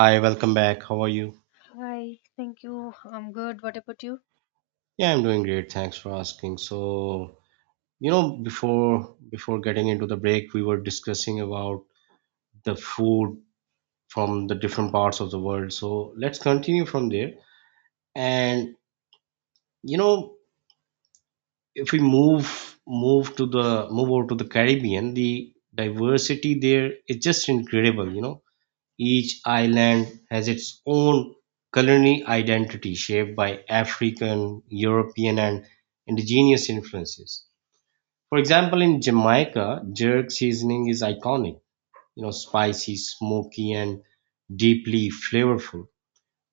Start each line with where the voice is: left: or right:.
right: Hi, welcome back. How are you?
left: Hi, thank you. I'm good. What about you?
right: Yeah, I'm doing great. Thanks for asking. Before getting into the break, we were discussing about the food from the different parts of the world. So, let's continue from there. And you know, if we move over to the Caribbean, the diversity there is just incredible, you know. Each island has its own culinary identity shaped by African, European, and indigenous influences. For example, in Jamaica, jerk seasoning is iconic, spicy, smoky, and deeply flavorful.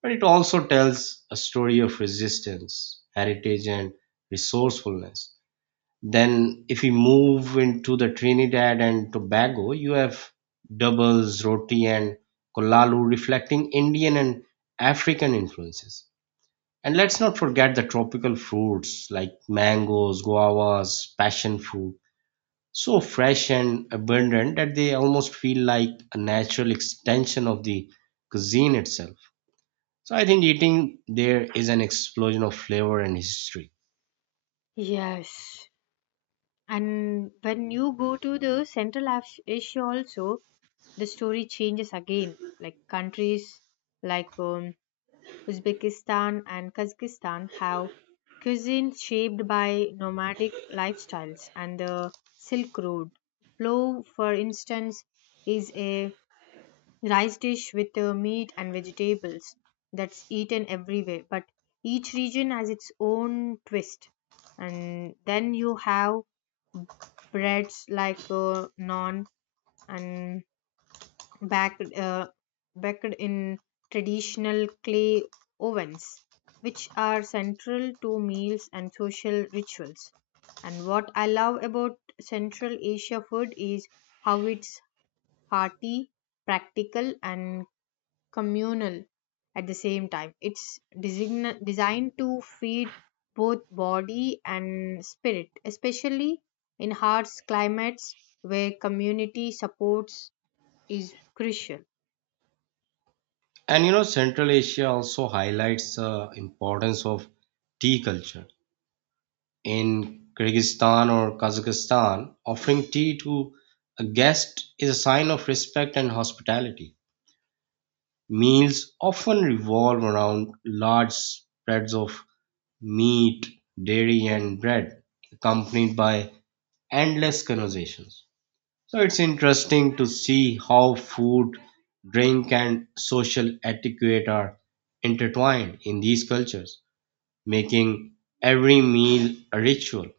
right: But it also tells a story of resistance, heritage, and resourcefulness. Then, if we move into the Trinidad and Tobago, you have doubles, roti, and kolalu reflecting Indian and African influences. And let's not forget the tropical fruits like mangoes, guavas, passion fruit, so fresh and abundant that they almost feel like a natural extension of the cuisine itself. So I think eating there is an explosion of flavor and history.
left: Yes. And when you go to the Central Asia also, the story changes again. Like countries like Uzbekistan and Kazakhstan have cuisine shaped by nomadic lifestyles and the Silk Road. Plow, for instance, is a rice dish with meat and vegetables that's eaten everywhere, but each region has its own twist. And then you have breads like naan, and baked uh, baked in traditional clay ovens, which are central to meals and social rituals. And what I love about Central Asia food is how it's hearty, practical, and communal at the same time. It's designed to feed both body and spirit, especially in harsh climates where community supports is crucial.
right: And you know, Central Asia also highlights the importance of tea culture. In Kyrgyzstan or Kazakhstan, offering tea to a guest is a sign of respect and hospitality. Meals often revolve around large spreads of meat, dairy, and bread, accompanied by endless conversations. So it's interesting to see how food, drink, and social etiquette are intertwined in these cultures, making every meal a ritual.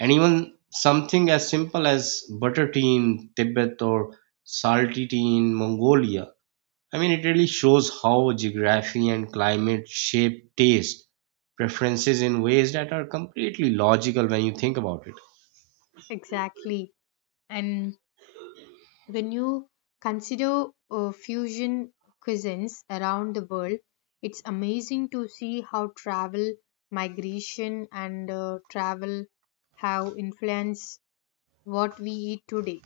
right: And even something as simple as butter tea in Tibet or salty tea in Mongolia. I mean, it really shows how geography and climate shape taste preferences in ways that are completely logical when you think about it.
left: Exactly. And when you consider fusion cuisines around the world, it's amazing to see how travel, migration, and travel have influenced what we eat today.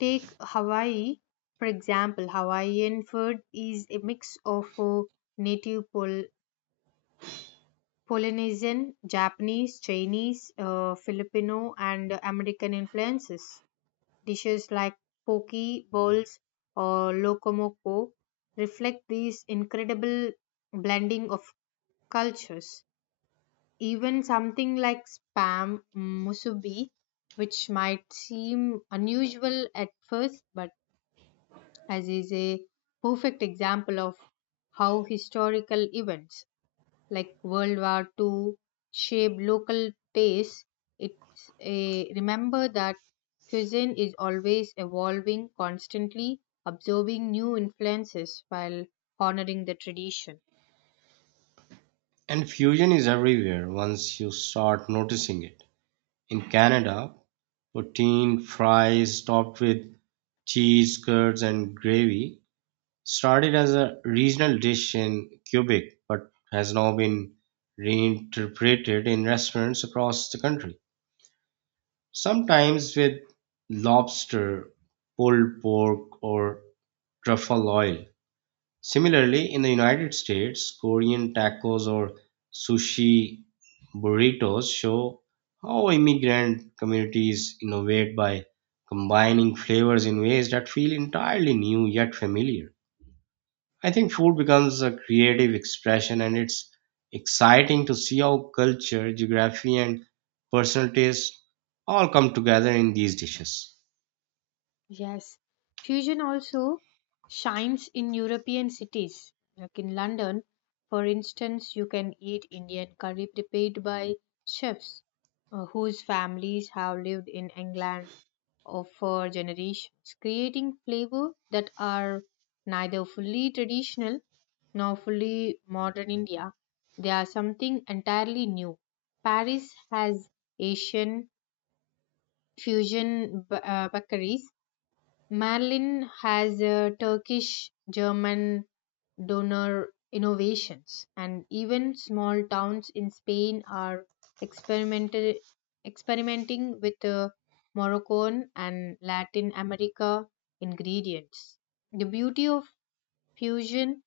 left: Take Hawaii, for example. Hawaiian food is a mix of native Polynesian, Japanese, Chinese, Filipino, and American influences. Dishes like poke bowls or lokomoko reflect this incredible blending of cultures. Even something like spam musubi, which might seem unusual at first, but as is a perfect example of how historical events like World War II shape local tastes. It's a remember that cuisine is always evolving, constantly absorbing new influences while honoring the tradition.
right: And fusion is everywhere once you start noticing it. In Canada, poutine fries topped with cheese curds and gravy started as a regional dish in Quebec but has now been reinterpreted in restaurants across the country, sometimes with lobster, pulled pork, or truffle oil. Similarly, in the United States, Korean tacos or sushi burritos show how immigrant communities innovate by combining flavors in ways that feel entirely new yet familiar. I think food becomes a creative expression and it's exciting to see how culture, geography, and personal taste all come together in these dishes.
left: Yes, fusion also shines in European cities. Like in London, for instance, you can eat Indian curry prepared by chefs whose families have lived in England or for generations, creating flavor that are neither fully traditional nor fully modern India. They are something entirely new. Paris has Asian fusion bakeries. Merlin has a Turkish German donor innovations, and even small towns in Spain are experimented, experimenting with Moroccan and Latin America ingredients. The beauty of fusion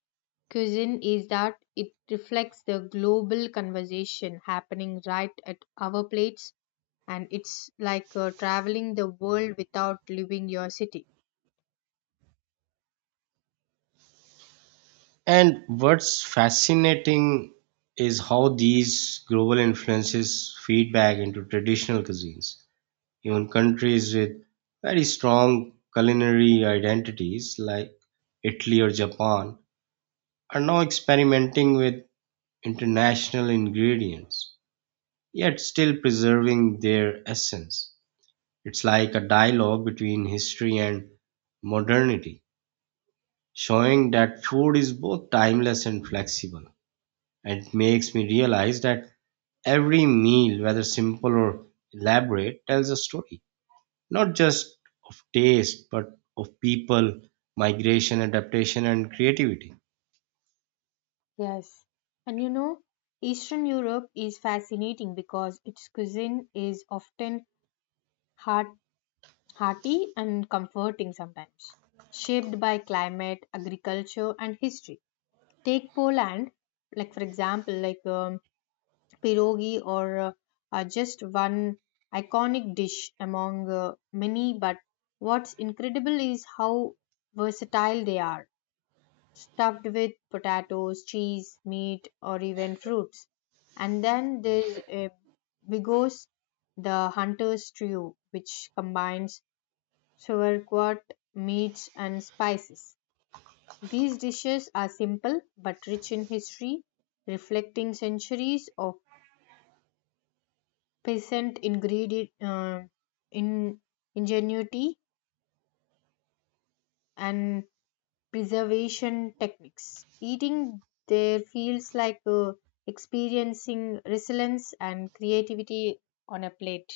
left: cuisine is that it reflects the global conversation happening right at our plates, and it's like traveling the world without leaving your city.
right: And what's fascinating is how these global influences feed back into traditional cuisines. Even countries with very strong culinary identities like Italy or Japan are now experimenting with international ingredients, yet still preserving their essence. It's like a dialogue between history and modernity, showing that food is both timeless and flexible. It makes me realize that every meal, whether simple or elaborate, tells a story, not just of taste, but of people, migration, adaptation, and creativity.
left: Yes. And Eastern Europe is fascinating because its cuisine is often heart, hearty and comforting sometimes, shaped by climate, agriculture, and history. Take Poland, like for example, pierogi, or just one iconic dish among many, but what's incredible is how versatile they are, stuffed with potatoes, cheese, meat, or even fruits. And then there's a bigos, the hunter's stew, which combines sauerkraut, meats, and spices. These dishes are simple but rich in history, reflecting centuries of peasant ingredient, in ingenuity and preservation techniques. Eating there feels like experiencing resilience and creativity on a plate.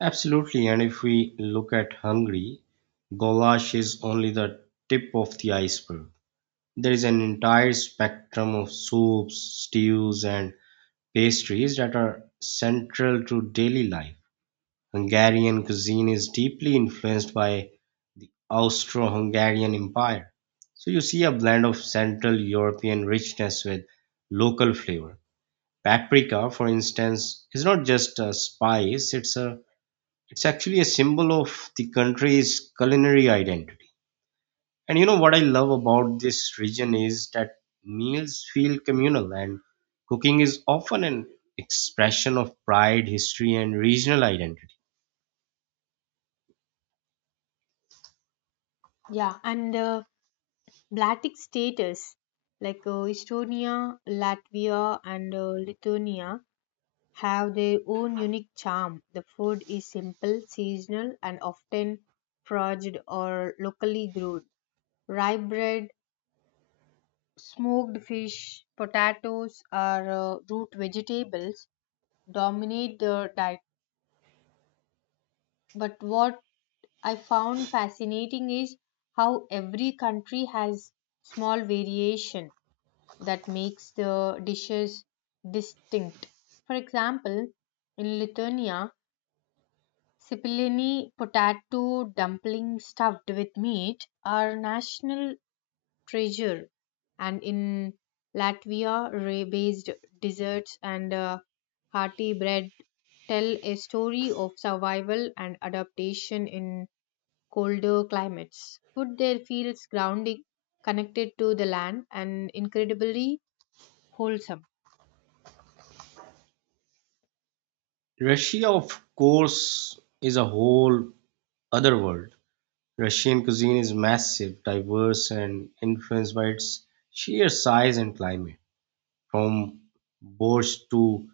right: Absolutely. And if we look at Hungary, goulash is only the tip of the iceberg. There is an entire spectrum of soups, stews, and pastries that are central to daily life. Hungarian cuisine is deeply influenced by Austro-Hungarian Empire. So you see a blend of Central European richness with local flavor. Paprika, for instance, is not just a spice, it's actually a symbol of the country's culinary identity. And you know what I love about this region is that meals feel communal and cooking is often an expression of pride, history and regional identity.
left: Yeah, and Baltic status like Estonia, Latvia, and Lithuania have their own unique charm. The food is simple, seasonal, and often foraged or locally grown. Rye bread, smoked fish, potatoes, or root vegetables dominate the diet. But what I found fascinating is how every country has small variation that makes the dishes distinct. For example, in Lithuania, Sipilini potato dumpling stuffed with meat are national treasure, and in Latvia, ray based desserts and hearty bread tell a story of survival and adaptation in colder climates. Food there feels grounding, connected to the land, and incredibly wholesome.
right: Russia, of course, is a whole other world. Russian cuisine is massive, diverse, and influenced by its sheer size and climate. From borscht to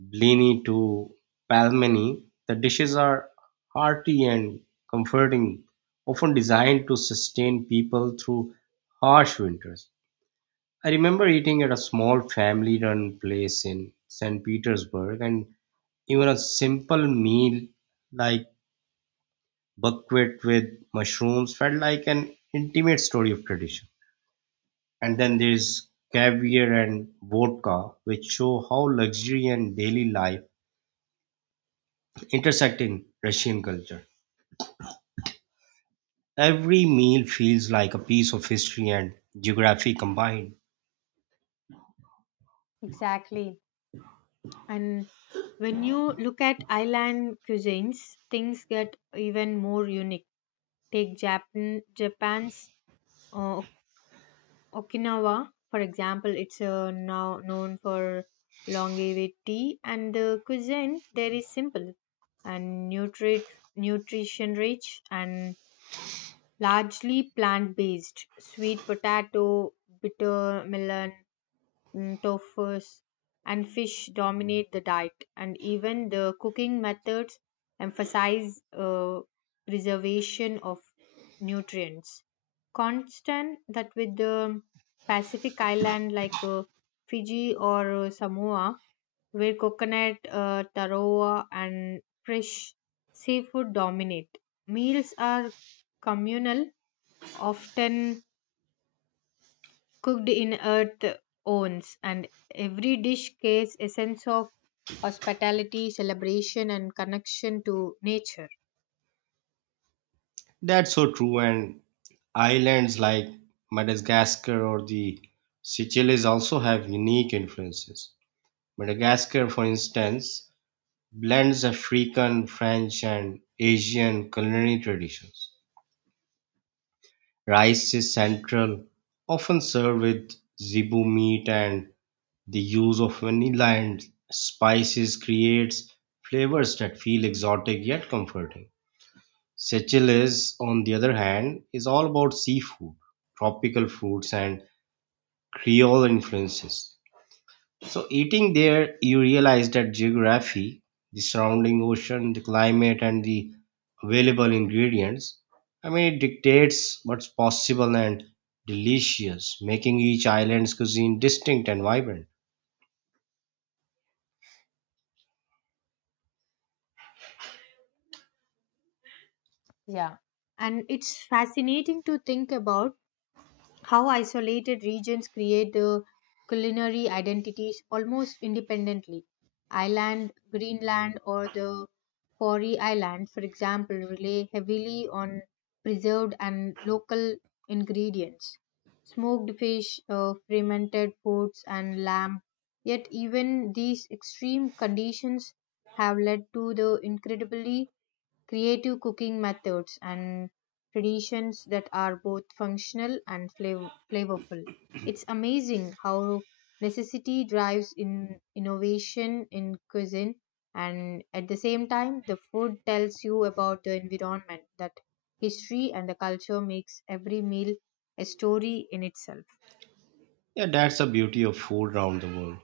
right: blini to pelmeni, the dishes are hearty and comforting, often designed to sustain people through harsh winters. I remember eating at a small family run place in St. Petersburg, and even a simple meal like buckwheat with mushrooms felt like an intimate story of tradition. And then there's caviar and vodka, which show how luxury and daily life intersect in Russian culture. Every meal feels like a piece of history and geography combined.
left: Exactly. And when you look at island cuisines, things get even more unique. Take Japan's uh, Okinawa, for example. It's now known for longevity, and the cuisine there is simple and nutrition rich and largely plant based. Sweet potato, bitter melon, tofu's, and fish dominate the diet, and even the cooking methods emphasize preservation of nutrients. Constant that with the Pacific island like Fiji or Samoa, where coconut, taro, and fresh seafood dominate. Meals are communal, often cooked in earth owns, and every dish carries a sense of hospitality, celebration, and connection to nature.
right: That's so true. And islands like Madagascar or the Seychelles also have unique influences. Madagascar, for instance, blends African, French and Asian culinary traditions. Rice is central, often served with zebu meat and the use of vanilla and spices creates flavors that feel exotic yet comforting. Seychelles, on the other hand, is all about seafood, tropical fruits and Creole influences. So eating there, you realize that geography, the surrounding ocean, the climate, and the available ingredients, I mean, it dictates what's possible and delicious, making each island's cuisine distinct and vibrant.
left: Yeah. And it's fascinating to think about how isolated regions create culinary identities almost independently. Ireland, Greenland, or the Faroe Islands, for example, rely heavily on preserved and local ingredients. Smoked fish, fermented foods, and lamb. Yet, even these extreme conditions have led to the incredibly creative cooking methods and traditions that are both functional and flavorful. It's amazing how necessity drives in innovation in cuisine, and at the same time the food tells you about the environment, that history and the culture makes every meal a story in itself.
right: Yeah, that's the beauty of food around the world,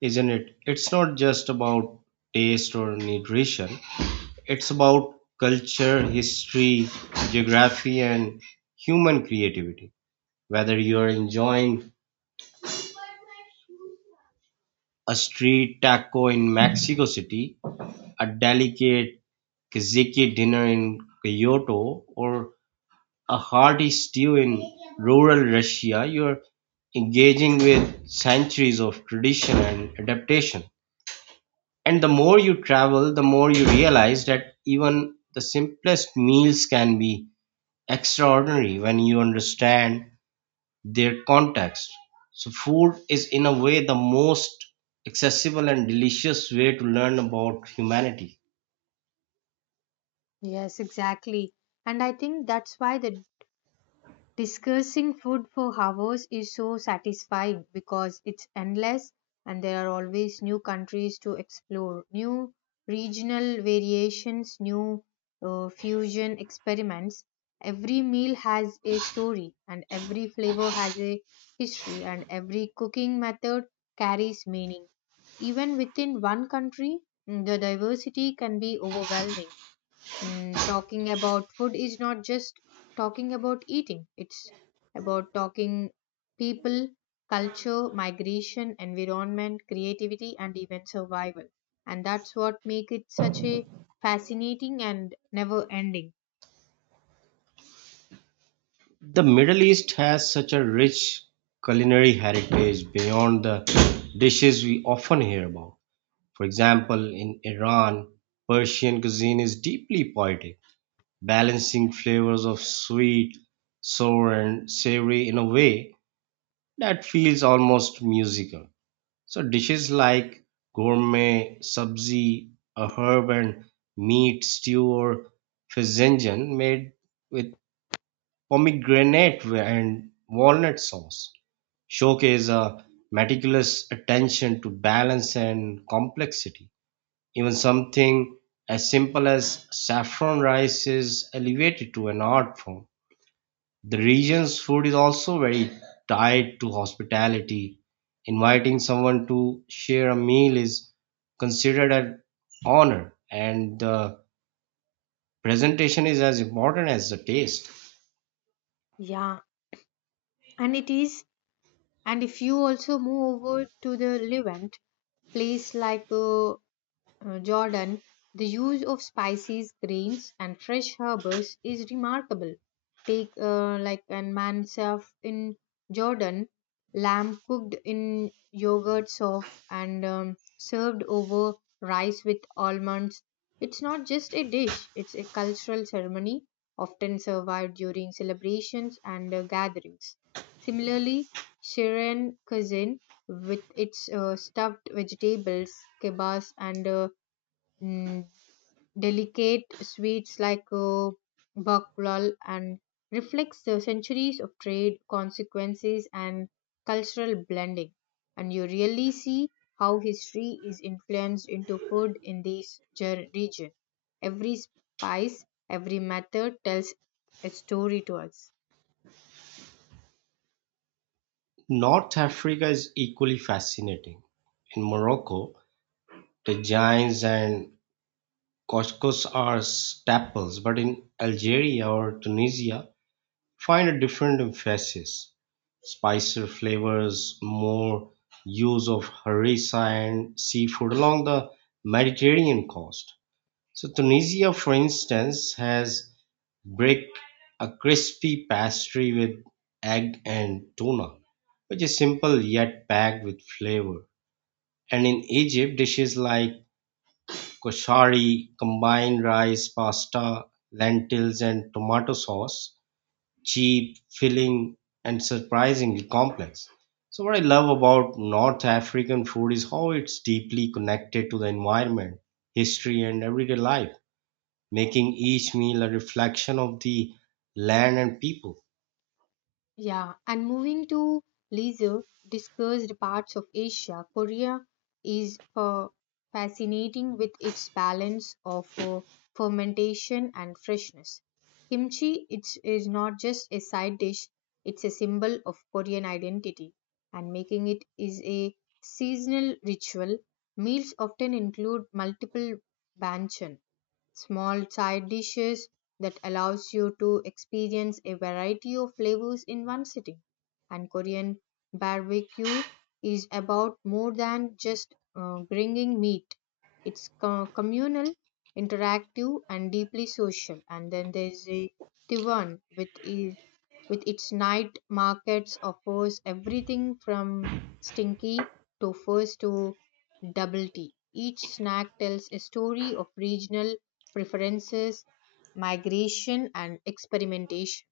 right: isn't it? It's not just about taste or nutrition. It's about culture, history, geography, and human creativity. Whether you're enjoying a street taco in Mexico City, a delicate Kazakh dinner in Kyoto, or a hearty stew in rural Russia, you're engaging with centuries of tradition and adaptation. And the more you travel, the more you realize that even the simplest meals can be extraordinary when you understand their context. So, food is, in a way, the most accessible and delicious way to learn about humanity.
left: Yes, exactly. And I think that's why the discussing food for hours is so satisfying, because it's endless and there are always new countries to explore, new regional variations, new fusion experiments. Every meal has a story, and every flavor has a history, and every cooking method carries meaning. Even within one country, the diversity can be overwhelming. Talking about food is not just talking about eating, it's about talking people, culture, migration, environment, creativity, and even survival. And that's what makes it such a fascinating and never ending.
right: The Middle East has such a rich culinary heritage beyond the dishes we often hear about. For example, in Iran, Persian cuisine is deeply poetic, balancing flavors of sweet, sour, and savory in a way that feels almost musical. So dishes like gourmet sabzi, a herb and meat stew or fezzenjan made with pomegranate and walnut sauce showcase a meticulous attention to balance and complexity. Even something as simple as saffron rice is elevated to an art form. The region's food is also very tied to hospitality. Inviting someone to share a meal is considered an honor, and the presentation is as important as the taste.
left: Yeah, and it is. And if you also move over to the Levant, place like Jordan, the use of spices, grains, and fresh herbs is remarkable. Take like an mansaf in Jordan, lamb cooked in yogurt sauce and served over rice with almonds. It's not just a dish; it's a cultural ceremony, often survived during celebrations and gatherings. Similarly, Syrian cuisine, with its stuffed vegetables, kebabs, and mm, delicate sweets like baklal and reflects the centuries of trade consequences and cultural blending, and you really see how history is influenced into food in this region. Every spice, every method tells a story to us.
right: North Africa is equally fascinating. In Morocco, tagines and couscous are staples, but in Algeria or Tunisia, find a different emphasis. Spicier flavors, more use of harissa and seafood along the Mediterranean coast. So Tunisia, for instance, has brick, a crispy pastry with egg and tuna, which is simple yet packed with flavor. And in Egypt, dishes like koshari combine rice, pasta, lentils, and tomato sauce. Cheap, filling, and surprisingly complex. So, what I love about North African food is how it's deeply connected to the environment, history, and everyday life, making each meal a reflection of the land and people.
left: Yeah, and moving to leisure discussed parts of Asia, Korea is fascinating with its balance of fermentation and freshness. Kimchi is not just a side dish, it's a symbol of Korean identity, and making it is a seasonal ritual. Meals often include multiple banchan, small side dishes that allows you to experience a variety of flavors in one sitting. And Korean barbecue is about more than just bringing meat. It's communal, interactive, and deeply social. And then there's a Taiwan with its night markets offers everything from stinky to first to double tea. Each snack tells a story of regional preferences, migration, and experimentation.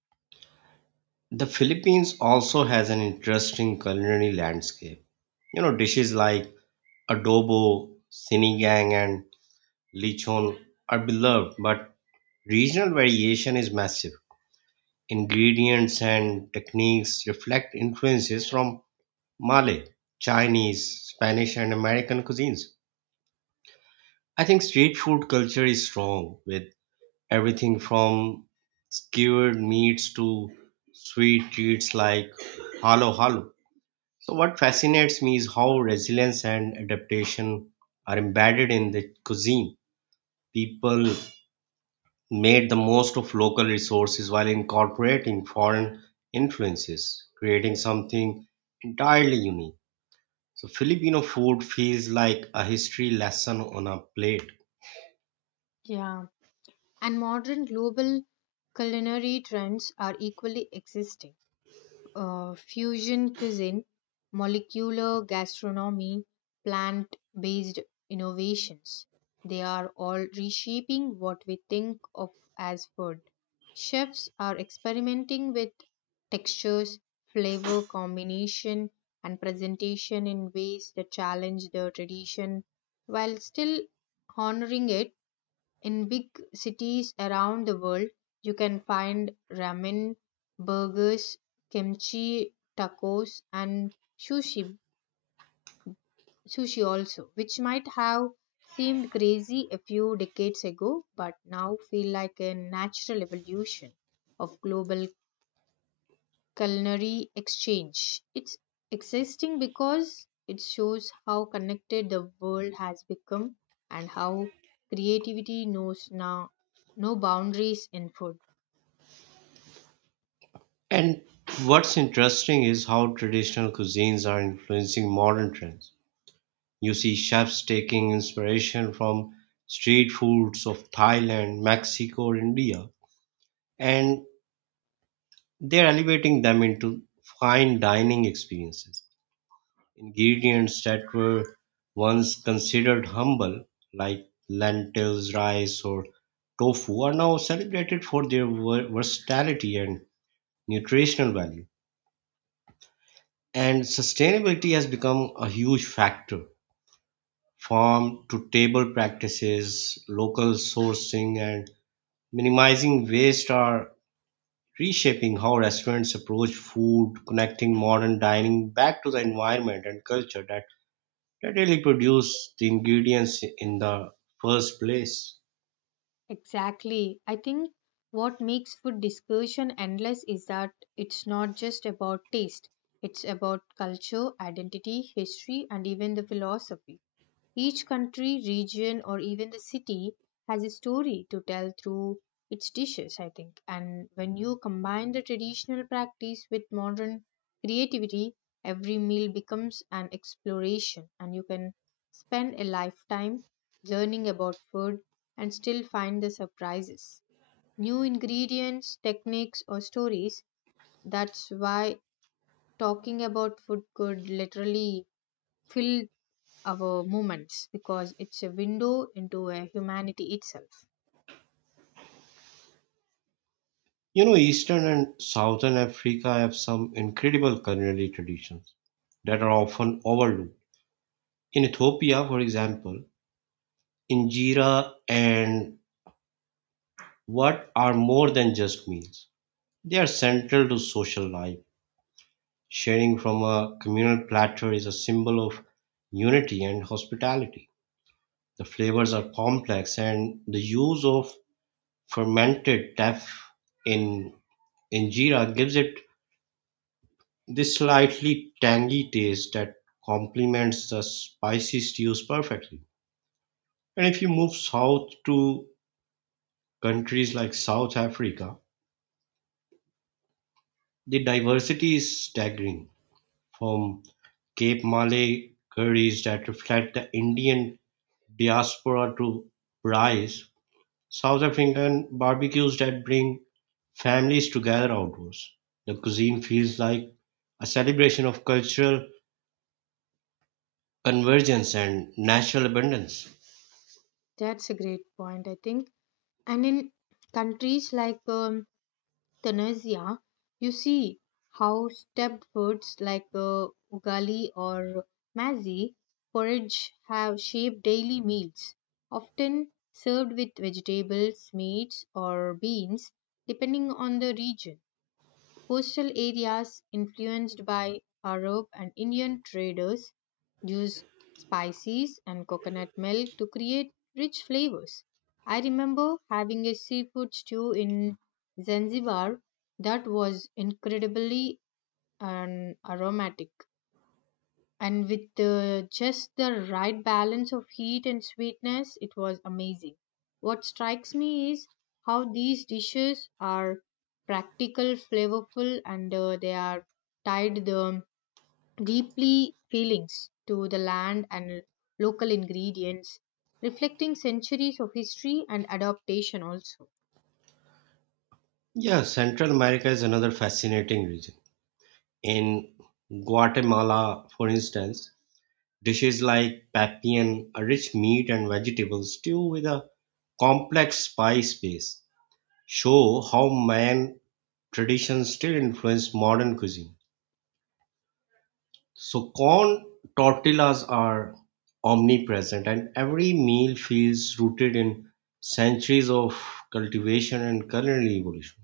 right: The Philippines also has an interesting culinary landscape. You know, dishes like adobo, sinigang, and lechon are beloved, but regional variation is massive. Ingredients and techniques reflect influences from Malay, Chinese, Spanish, and American cuisines. I think street food culture is strong with everything from skewered meats to sweet treats like halo halo. So, what fascinates me is how resilience and adaptation are embedded in the cuisine. People made the most of local resources while incorporating foreign influences, creating something entirely unique. So, Filipino food feels like a history lesson on a plate.
left: Yeah. And modern global culinary trends are equally existing. Fusion cuisine, molecular gastronomy, plant based innovations. They are all reshaping what we think of as food. Chefs are experimenting with textures, flavor combination, and presentation in ways that challenge the tradition while still honoring it. In big cities around the world, you can find ramen, burgers, kimchi, tacos, and sushi, sushi also, which might have seemed crazy a few decades ago but now feel like a natural evolution of global culinary exchange. It's existing because it shows how connected the world has become and how creativity knows now no boundaries in food.
right: And what's interesting is how traditional cuisines are influencing modern trends. You see chefs taking inspiration from street foods of Thailand, Mexico, or India, and they're elevating them into fine dining experiences. Ingredients that were once considered humble, like lentils, rice, or tofu, are now celebrated for their versatility and nutritional value. And sustainability has become a huge factor. Farm to table practices, local sourcing, and minimizing waste are reshaping how restaurants approach food, connecting modern dining back to the environment and culture that really produce the ingredients in the first place.
left: Exactly. I think what makes food discussion endless is that it's not just about taste, it's about culture, identity, history, and even the philosophy. Each country, region, or even the city has a story to tell through its dishes, I think. And when you combine the traditional practice with modern creativity, every meal becomes an exploration, and you can spend a lifetime learning about food, and still find the surprises. New ingredients, techniques, or stories. That's why talking about food could literally fill our moments, because it's a window into a humanity itself.
right: You know, Eastern and Southern Africa have some incredible culinary traditions that are often overlooked. In Ethiopia, for example, injera and what are more than just meals. They are central to social life. Sharing from a communal platter is a symbol of unity and hospitality. The flavors are complex, and the use of fermented teff in Injera gives it this slightly tangy taste that complements the spicy stews perfectly. And if you move south to countries like South Africa, the diversity is staggering, from Cape Malay curries that reflect the Indian diaspora to braais, South African barbecues that bring families together outdoors. The cuisine feels like a celebration of cultural convergence and natural abundance.
left: That's a great point, I think. And in countries like Tanzania, you see how stepped foods like ugali or mazi porridge have shaped daily meals, often served with vegetables, meats, or beans, depending on the region. Coastal areas influenced by Arab and Indian traders use spices and coconut milk to create rich flavors. I remember having a seafood stew in Zanzibar that was incredibly aromatic, and with just the right balance of heat and sweetness, it was amazing. What strikes me is how these dishes are practical, flavorful, and they are tied the deeply feelings to the land and local ingredients, reflecting centuries of history and adaptation also.
right: Yeah, Central America is another fascinating region. In Guatemala, for instance, dishes like papian, a rich meat and vegetable stew with a complex spice base, show how Mayan traditions still influence modern cuisine. So, corn tortillas are omnipresent, and every meal feels rooted in centuries of cultivation and culinary evolution.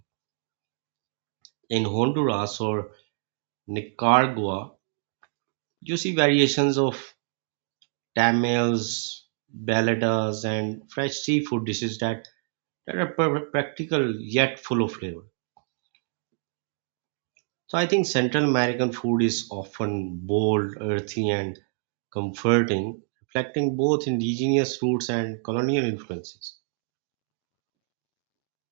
right: In Honduras or Nicaragua, you see variations of tamales, baladas, and fresh seafood dishes that are practical yet full of flavor. So I think Central American food is often bold, earthy, and comforting, reflecting both indigenous roots and colonial influences.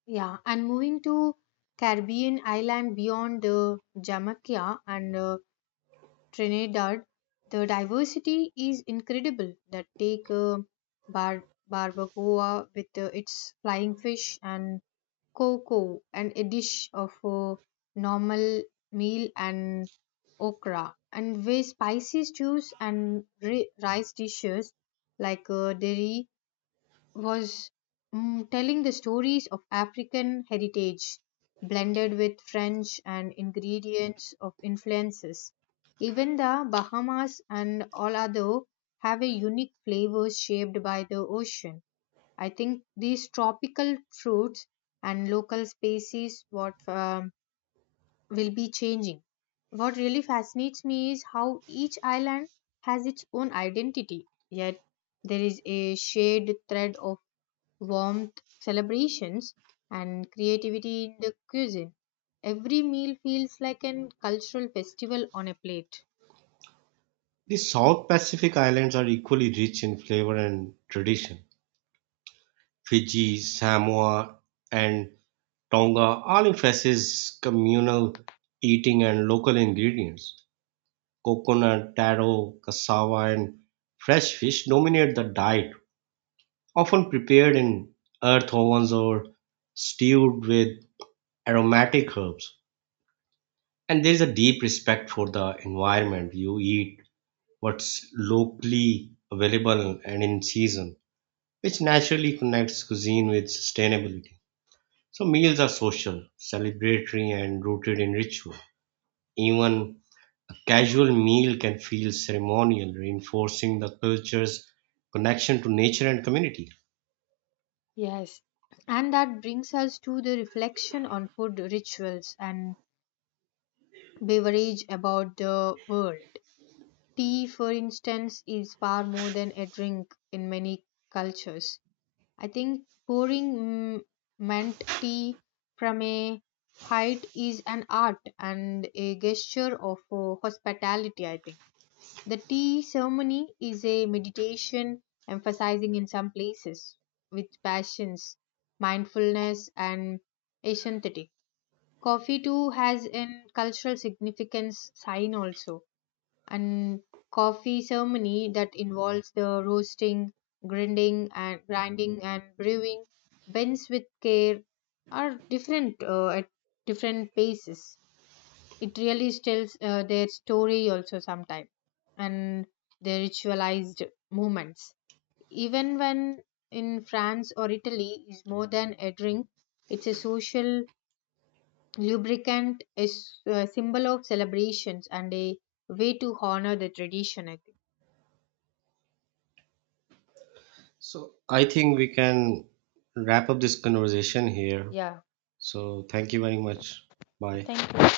left: Yeah, and moving to Caribbean island beyond Jamaica and Trinidad, the diversity is incredible. That take bar- barbacoa with its flying fish and cocoa, and a dish of normal meal and okra, and with spicy stews and rice dishes like dairy was telling the stories of African heritage blended with French and ingredients of influences. Even the Bahamas and Olado have a unique flavor shaped by the ocean. I think these tropical fruits and local species what will be changing. What really fascinates me is how each island has its own identity, yet there is a shared thread of warmth, celebrations, and creativity in the cuisine. Every meal feels like an cultural festival on a plate.
right: The South Pacific Islands are equally rich in flavor and tradition. Fiji, Samoa, and Tonga all emphasizes communal eating and local ingredients. Coconut, taro, cassava, and fresh fish dominate the diet, often prepared in earth ovens or stewed with aromatic herbs. And there is a deep respect for the environment. You eat what's locally available and in season, which naturally connects cuisine with sustainability. So, meals are social, celebratory, and rooted in ritual. Even a casual meal can feel ceremonial, reinforcing the culture's connection to nature and community.
left: Yes, and that brings us to the reflection on food rituals and beverage about the world. Tea, for instance, is far more than a drink in many cultures. I think pouring mint tea from a height is an art and a gesture of hospitality, I think. The tea ceremony is a meditation emphasizing in some places with passions, mindfulness, and aesthetic. Coffee too has an cultural significance sign also, and coffee ceremony that involves the roasting, grinding and brewing blends with care are different at different paces. It really tells their story also sometimes, and the ritualized moments. Even when in France or Italy is more than a drink, it's a social lubricant, a symbol of celebrations and a way to honor the tradition, I think.
right: So I think we can wrap up this conversation here.
left: Yeah.
right: So thank you very much. Bye.
left: Thank you.